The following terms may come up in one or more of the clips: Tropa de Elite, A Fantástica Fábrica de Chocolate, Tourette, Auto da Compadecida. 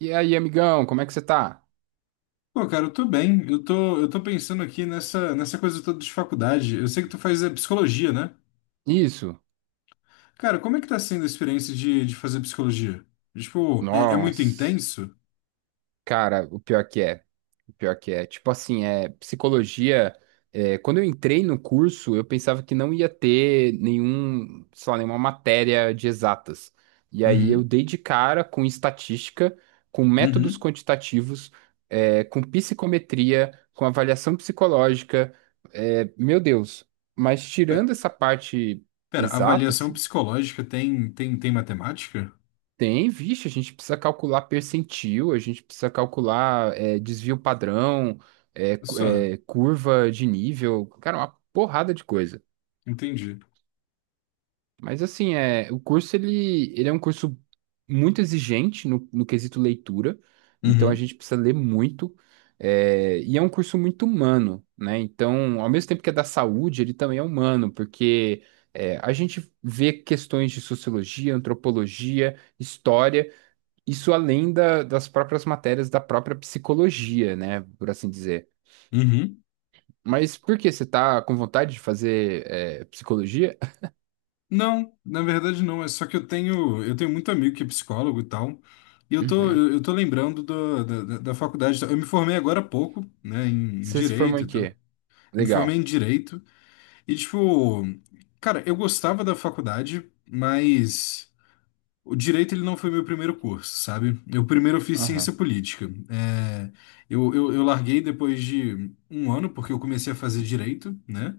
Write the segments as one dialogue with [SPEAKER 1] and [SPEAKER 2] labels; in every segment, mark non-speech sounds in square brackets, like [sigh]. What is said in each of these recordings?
[SPEAKER 1] E aí, amigão, como é que você tá?
[SPEAKER 2] Pô, cara, eu tô bem. Eu tô pensando aqui nessa coisa toda de faculdade. Eu sei que tu faz psicologia, né?
[SPEAKER 1] Isso?
[SPEAKER 2] Cara, como é que tá sendo a experiência de fazer psicologia? Tipo, é muito
[SPEAKER 1] Nossa,
[SPEAKER 2] intenso?
[SPEAKER 1] cara, o pior que é. O pior que é. Tipo assim, é psicologia. Quando eu entrei no curso, eu pensava que não ia ter nenhum, sei lá, nenhuma matéria de exatas. E aí eu
[SPEAKER 2] Uhum,
[SPEAKER 1] dei de cara com estatística, com métodos
[SPEAKER 2] uhum.
[SPEAKER 1] quantitativos, com psicometria, com avaliação psicológica. É, meu Deus. Mas
[SPEAKER 2] Pe-
[SPEAKER 1] tirando essa parte
[SPEAKER 2] Pera,
[SPEAKER 1] exatas.
[SPEAKER 2] avaliação psicológica tem matemática?
[SPEAKER 1] Tem, vixe, a gente precisa calcular percentil, a gente precisa calcular desvio padrão,
[SPEAKER 2] Só,
[SPEAKER 1] curva de nível, cara, uma porrada de coisa.
[SPEAKER 2] entendi.
[SPEAKER 1] Mas assim, o curso ele é um curso muito exigente no quesito leitura, então a
[SPEAKER 2] Uhum,
[SPEAKER 1] gente precisa ler muito, e é um curso muito humano, né? Então, ao mesmo tempo que é da saúde, ele também é humano, porque a gente vê questões de sociologia, antropologia, história. Isso além das próprias matérias da própria psicologia, né? Por assim dizer.
[SPEAKER 2] uhum.
[SPEAKER 1] Mas por que você tá com vontade de fazer psicologia?
[SPEAKER 2] Não, na verdade não. É só que eu tenho muito amigo que é psicólogo e tal. E eu tô,
[SPEAKER 1] Uhum.
[SPEAKER 2] eu eu tô lembrando do, da, da da faculdade. Eu me formei agora há pouco, né, em
[SPEAKER 1] Você se formou
[SPEAKER 2] direito e
[SPEAKER 1] em
[SPEAKER 2] tal.
[SPEAKER 1] quê?
[SPEAKER 2] Me formei
[SPEAKER 1] Legal.
[SPEAKER 2] em direito e, tipo, cara, eu gostava da faculdade, mas o direito ele não foi meu primeiro curso, sabe? Eu primeiro fiz
[SPEAKER 1] Aham.
[SPEAKER 2] ciência política. Eu larguei depois de um ano, porque eu comecei a fazer direito, né?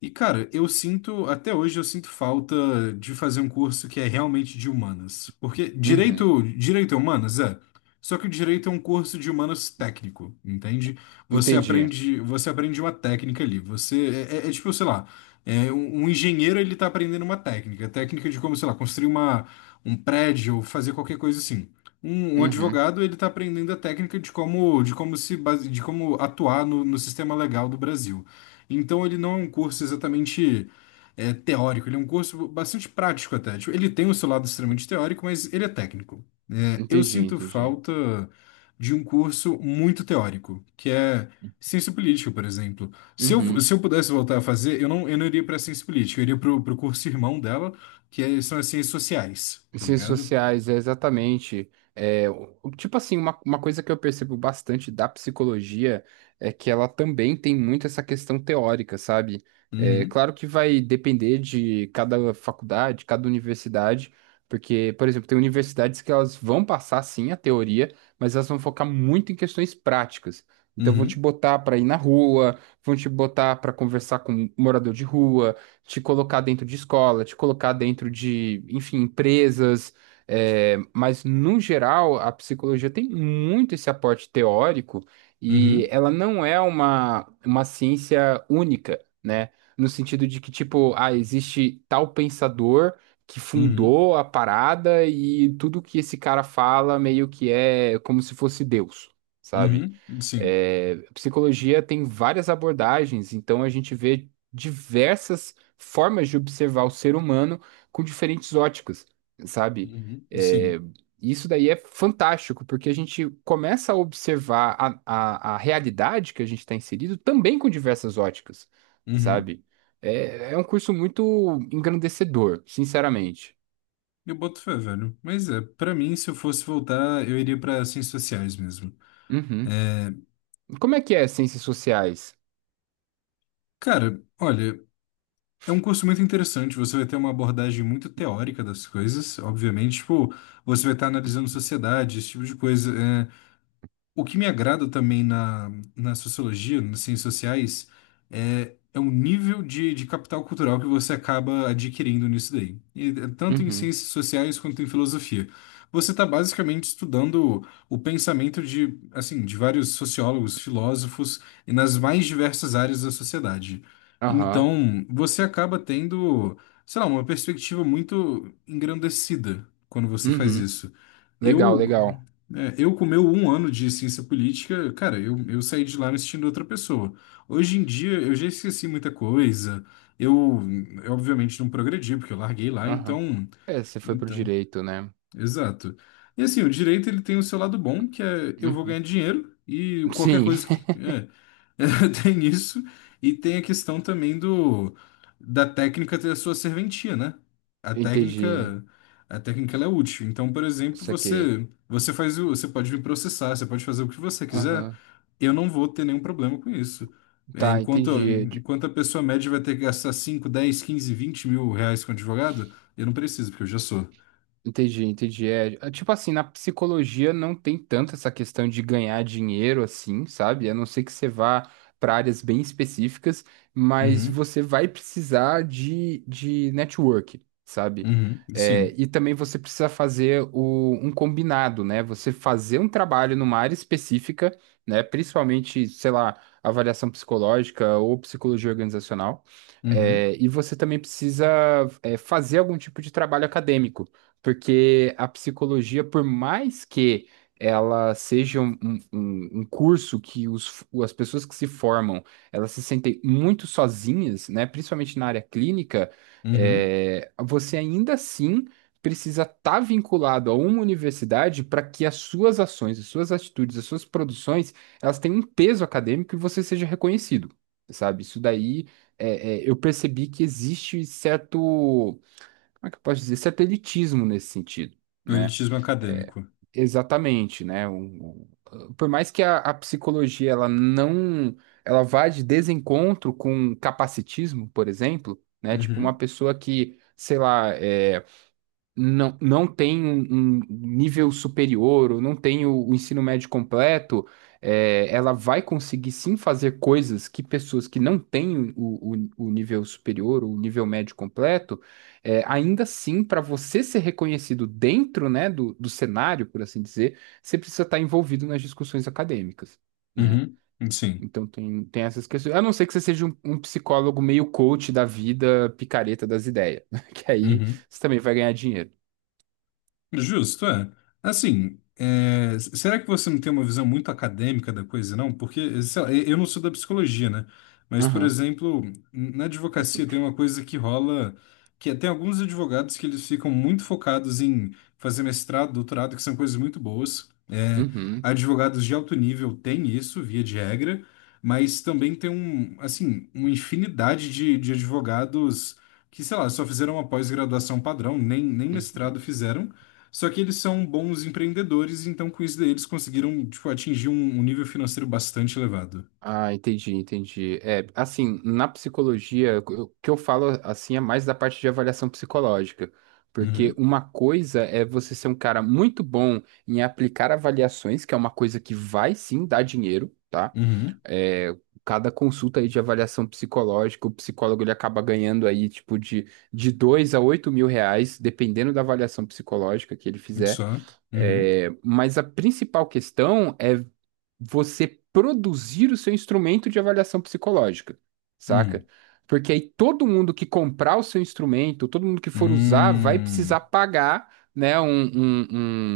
[SPEAKER 2] E, cara, eu sinto, até hoje eu sinto falta de fazer um curso que é realmente de humanas. Porque
[SPEAKER 1] Uhum.
[SPEAKER 2] direito é humanas, é. Só que o direito é um curso de humanas técnico, entende? Você
[SPEAKER 1] Entendi.
[SPEAKER 2] aprende, você aprende uma técnica ali. Você tipo, sei lá, um engenheiro ele tá aprendendo uma técnica de como, sei lá, construir um prédio, fazer qualquer coisa assim. Um
[SPEAKER 1] Uhum.
[SPEAKER 2] advogado ele tá aprendendo a técnica de como atuar no sistema legal do Brasil. Então ele não é um curso exatamente teórico, ele é um curso bastante prático até. Tipo, ele tem o seu lado extremamente teórico, mas ele é técnico. Eu
[SPEAKER 1] Entendi,
[SPEAKER 2] sinto
[SPEAKER 1] entendi.
[SPEAKER 2] falta de um curso muito teórico, que é ciência política, por exemplo. Se eu,
[SPEAKER 1] Uhum.
[SPEAKER 2] se eu pudesse voltar a fazer, eu não iria para ciência política, eu iria para o curso irmão dela, são as ciências sociais, tá
[SPEAKER 1] Ciências
[SPEAKER 2] ligado?
[SPEAKER 1] sociais, é exatamente. Tipo assim, uma coisa que eu percebo bastante da psicologia é que ela também tem muito essa questão teórica, sabe?
[SPEAKER 2] Uhum,
[SPEAKER 1] Claro que vai depender de cada faculdade, cada universidade, porque, por exemplo, tem universidades que elas vão passar sim a teoria, mas elas vão focar muito em questões práticas. Então vão te
[SPEAKER 2] uhum,
[SPEAKER 1] botar para ir na rua, vão te botar para conversar com um morador de rua, te colocar dentro de escola, te colocar dentro de, enfim, empresas. Mas, no geral, a psicologia tem muito esse aporte teórico e
[SPEAKER 2] uhum,
[SPEAKER 1] ela não é uma ciência única, né? No sentido de que, tipo, ah, existe tal pensador que
[SPEAKER 2] uhum,
[SPEAKER 1] fundou a parada e tudo que esse cara fala meio que é como se fosse Deus, sabe?
[SPEAKER 2] uhum, sim,
[SPEAKER 1] Psicologia tem várias abordagens, então a gente vê diversas formas de observar o ser humano com diferentes óticas, sabe?
[SPEAKER 2] uhum,
[SPEAKER 1] É,
[SPEAKER 2] sim,
[SPEAKER 1] isso daí é fantástico, porque a gente começa a observar a realidade que a gente está inserido também com diversas óticas,
[SPEAKER 2] uhum.
[SPEAKER 1] sabe? É um curso muito engrandecedor, sinceramente.
[SPEAKER 2] Eu boto fé, velho. Mas pra mim, se eu fosse voltar, eu iria pra ciências sociais mesmo.
[SPEAKER 1] Uhum.
[SPEAKER 2] É,
[SPEAKER 1] Como é que é ciências sociais?
[SPEAKER 2] Cara, olha, é um curso muito interessante. Você vai ter uma abordagem muito teórica das coisas, obviamente. Tipo, você vai estar analisando sociedade, esse tipo de coisa. O que me agrada também na sociologia, nas ciências sociais, é o nível de capital cultural que você acaba adquirindo nisso daí. E, tanto em
[SPEAKER 1] Uhum.
[SPEAKER 2] ciências sociais quanto em filosofia. Você está basicamente estudando o pensamento assim, de vários sociólogos, filósofos, e nas mais diversas áreas da sociedade.
[SPEAKER 1] Aham.
[SPEAKER 2] Então, você acaba tendo, sei lá, uma perspectiva muito engrandecida quando você faz
[SPEAKER 1] Uhum.
[SPEAKER 2] isso.
[SPEAKER 1] Legal,
[SPEAKER 2] Eu
[SPEAKER 1] legal.
[SPEAKER 2] eu com meu um ano de ciência política, cara, eu saí de lá me sentindo outra pessoa. Hoje em dia eu já esqueci muita coisa. Eu, eu obviamente não progredi porque eu larguei lá,
[SPEAKER 1] Aham.
[SPEAKER 2] então,
[SPEAKER 1] Você foi pro
[SPEAKER 2] então
[SPEAKER 1] direito, né?
[SPEAKER 2] Exato. E assim, o direito ele tem o seu lado bom, que é eu vou
[SPEAKER 1] Uhum.
[SPEAKER 2] ganhar dinheiro e qualquer
[SPEAKER 1] Sim,
[SPEAKER 2] coisa que é, [laughs] tem isso. E tem a questão também do da técnica ter a sua serventia, né?
[SPEAKER 1] [laughs]
[SPEAKER 2] A
[SPEAKER 1] entendi.
[SPEAKER 2] técnica a técnica ela é útil. Então, por exemplo,
[SPEAKER 1] Saquei.
[SPEAKER 2] você pode me processar, você pode fazer o que você quiser.
[SPEAKER 1] Aham.
[SPEAKER 2] Eu não vou ter nenhum problema com isso. É,
[SPEAKER 1] Tá,
[SPEAKER 2] enquanto,
[SPEAKER 1] entendi.
[SPEAKER 2] enquanto a pessoa média vai ter que gastar 5 10 15 20 mil reais com advogado, eu não preciso, porque eu já sou.
[SPEAKER 1] Entendi, entendi. Tipo assim, na psicologia não tem tanto essa questão de ganhar dinheiro assim, sabe? A não ser que você vá para áreas bem específicas, mas
[SPEAKER 2] Uhum.
[SPEAKER 1] você vai precisar de network, sabe?
[SPEAKER 2] Uhum, sim.
[SPEAKER 1] E também você precisa fazer um combinado, né? Você fazer um trabalho numa área específica, né? Principalmente, sei lá, avaliação psicológica ou psicologia organizacional.
[SPEAKER 2] Uhum,
[SPEAKER 1] E você também precisa, fazer algum tipo de trabalho acadêmico, porque a psicologia, por mais que ela seja um curso que as pessoas que se formam, elas se sentem muito sozinhas, né? Principalmente na área clínica,
[SPEAKER 2] uhum.
[SPEAKER 1] você ainda assim precisa estar vinculado a uma universidade para que as suas ações, as suas atitudes, as suas produções, elas tenham um peso acadêmico e você seja reconhecido, sabe? Isso daí, eu percebi que existe certo, como é que eu posso dizer, satelitismo nesse sentido, né?
[SPEAKER 2] Elitismo acadêmico.
[SPEAKER 1] Exatamente, né? Por mais que a psicologia ela não, ela vá de desencontro com capacitismo, por exemplo, né? Tipo uma
[SPEAKER 2] Uhum,
[SPEAKER 1] pessoa que, sei lá, não tem um nível superior ou não tem o ensino médio completo, ela vai conseguir sim fazer coisas que pessoas que não têm o nível superior ou o nível médio completo, ainda assim, para você ser reconhecido dentro, né, do cenário, por assim dizer, você precisa estar envolvido nas discussões acadêmicas, né?
[SPEAKER 2] uhum, sim.
[SPEAKER 1] Então tem essas questões. A não ser que você seja um psicólogo meio coach da vida, picareta das ideias, [laughs] que aí
[SPEAKER 2] Uhum.
[SPEAKER 1] você também vai ganhar dinheiro.
[SPEAKER 2] Justo, é. Assim, será que você não tem uma visão muito acadêmica da coisa, não? Porque, sei lá, eu não sou da psicologia, né? Mas, por
[SPEAKER 1] Aham.
[SPEAKER 2] exemplo, na advocacia tem uma coisa que rola, tem alguns advogados que eles ficam muito focados em fazer mestrado, doutorado, que são coisas muito boas.
[SPEAKER 1] Uhum.
[SPEAKER 2] Advogados de alto nível têm isso, via de regra, mas também tem um, assim, uma infinidade de advogados que, sei lá, só fizeram uma pós-graduação padrão, nem
[SPEAKER 1] Uhum.
[SPEAKER 2] mestrado fizeram. Só que eles são bons empreendedores, então com isso daí eles conseguiram, tipo, atingir um nível financeiro bastante elevado.
[SPEAKER 1] Ah, entendi, entendi. Assim, na psicologia, o que eu falo assim é mais da parte de avaliação psicológica, porque
[SPEAKER 2] Uhum,
[SPEAKER 1] uma coisa é você ser um cara muito bom em aplicar avaliações, que é uma coisa que vai sim dar dinheiro, tá?
[SPEAKER 2] uhum,
[SPEAKER 1] É, Cada consulta aí de avaliação psicológica, o psicólogo ele acaba ganhando aí tipo de 2 a 8 mil reais, dependendo da avaliação psicológica que ele fizer.
[SPEAKER 2] só, uhum,
[SPEAKER 1] Mas a principal questão é você produzir o seu instrumento de avaliação psicológica, saca?
[SPEAKER 2] uhum,
[SPEAKER 1] Porque aí todo mundo que comprar o seu instrumento, todo mundo que for usar, vai
[SPEAKER 2] hum,
[SPEAKER 1] precisar pagar, né, um,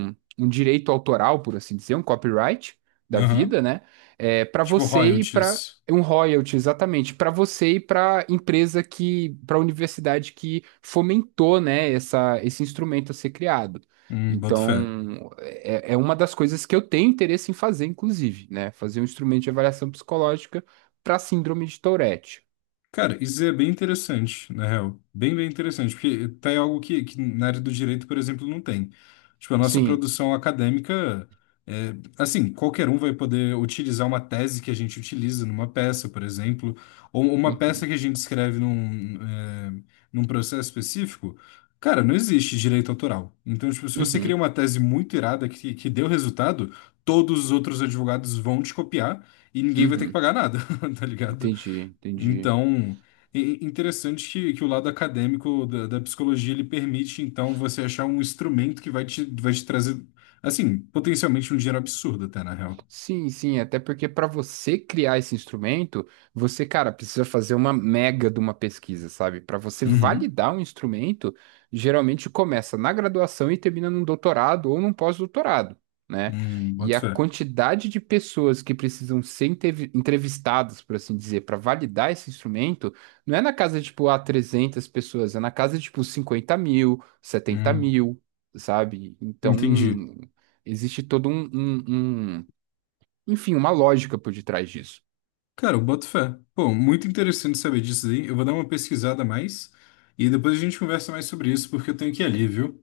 [SPEAKER 1] um direito autoral, por assim dizer, um copyright da
[SPEAKER 2] aham,
[SPEAKER 1] vida, né, para
[SPEAKER 2] Tipo
[SPEAKER 1] você e para
[SPEAKER 2] royalties,
[SPEAKER 1] um royalty, exatamente, para você e para empresa que, para a universidade que fomentou, né, esse instrumento a ser criado.
[SPEAKER 2] boto fé.
[SPEAKER 1] Então, é uma das coisas que eu tenho interesse em fazer, inclusive, né? Fazer um instrumento de avaliação psicológica para síndrome de Tourette.
[SPEAKER 2] Cara, isso é bem interessante, na real. Bem, bem interessante, porque tá aí algo que na área do direito, por exemplo, não tem. Tipo, a nossa
[SPEAKER 1] Sim.
[SPEAKER 2] produção acadêmica, assim, qualquer um vai poder utilizar uma tese que a gente utiliza numa peça, por exemplo, ou uma peça
[SPEAKER 1] Uhum.
[SPEAKER 2] que a gente escreve num processo específico. Cara, não existe direito autoral. Então, tipo, se você cria
[SPEAKER 1] Uhum.
[SPEAKER 2] uma tese muito irada que deu resultado, todos os outros advogados vão te copiar e ninguém vai ter que
[SPEAKER 1] Uhum.
[SPEAKER 2] pagar nada, [laughs] tá ligado?
[SPEAKER 1] Entendi, entendi.
[SPEAKER 2] Então, i- interessante que o lado acadêmico da psicologia ele permite, então, você achar um instrumento que vai te trazer, assim, potencialmente um dinheiro absurdo, até, na real.
[SPEAKER 1] Sim, sim, até porque para você criar esse instrumento, você, cara, precisa fazer uma mega de uma pesquisa, sabe? Para você
[SPEAKER 2] Uhum.
[SPEAKER 1] validar um instrumento, geralmente começa na graduação e termina num doutorado ou num pós-doutorado, né? E
[SPEAKER 2] Boto
[SPEAKER 1] a
[SPEAKER 2] fé.
[SPEAKER 1] quantidade de pessoas que precisam ser entrevistadas, por assim dizer, para validar esse instrumento, não é na casa de, tipo, ah, 300 pessoas, é na casa de, tipo, 50 mil, setenta
[SPEAKER 2] Hum,
[SPEAKER 1] mil, sabe? Então,
[SPEAKER 2] entendi.
[SPEAKER 1] existe todo enfim, uma lógica por detrás disso.
[SPEAKER 2] Cara, eu boto fé. Pô, muito interessante saber disso aí. Eu vou dar uma pesquisada a mais e depois a gente conversa mais sobre isso, porque eu tenho que ir ali, viu?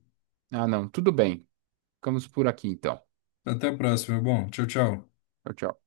[SPEAKER 1] Ah, não, tudo bem. Ficamos por aqui então.
[SPEAKER 2] Até a próxima, meu bom. Tchau, tchau.
[SPEAKER 1] Tchau, tchau.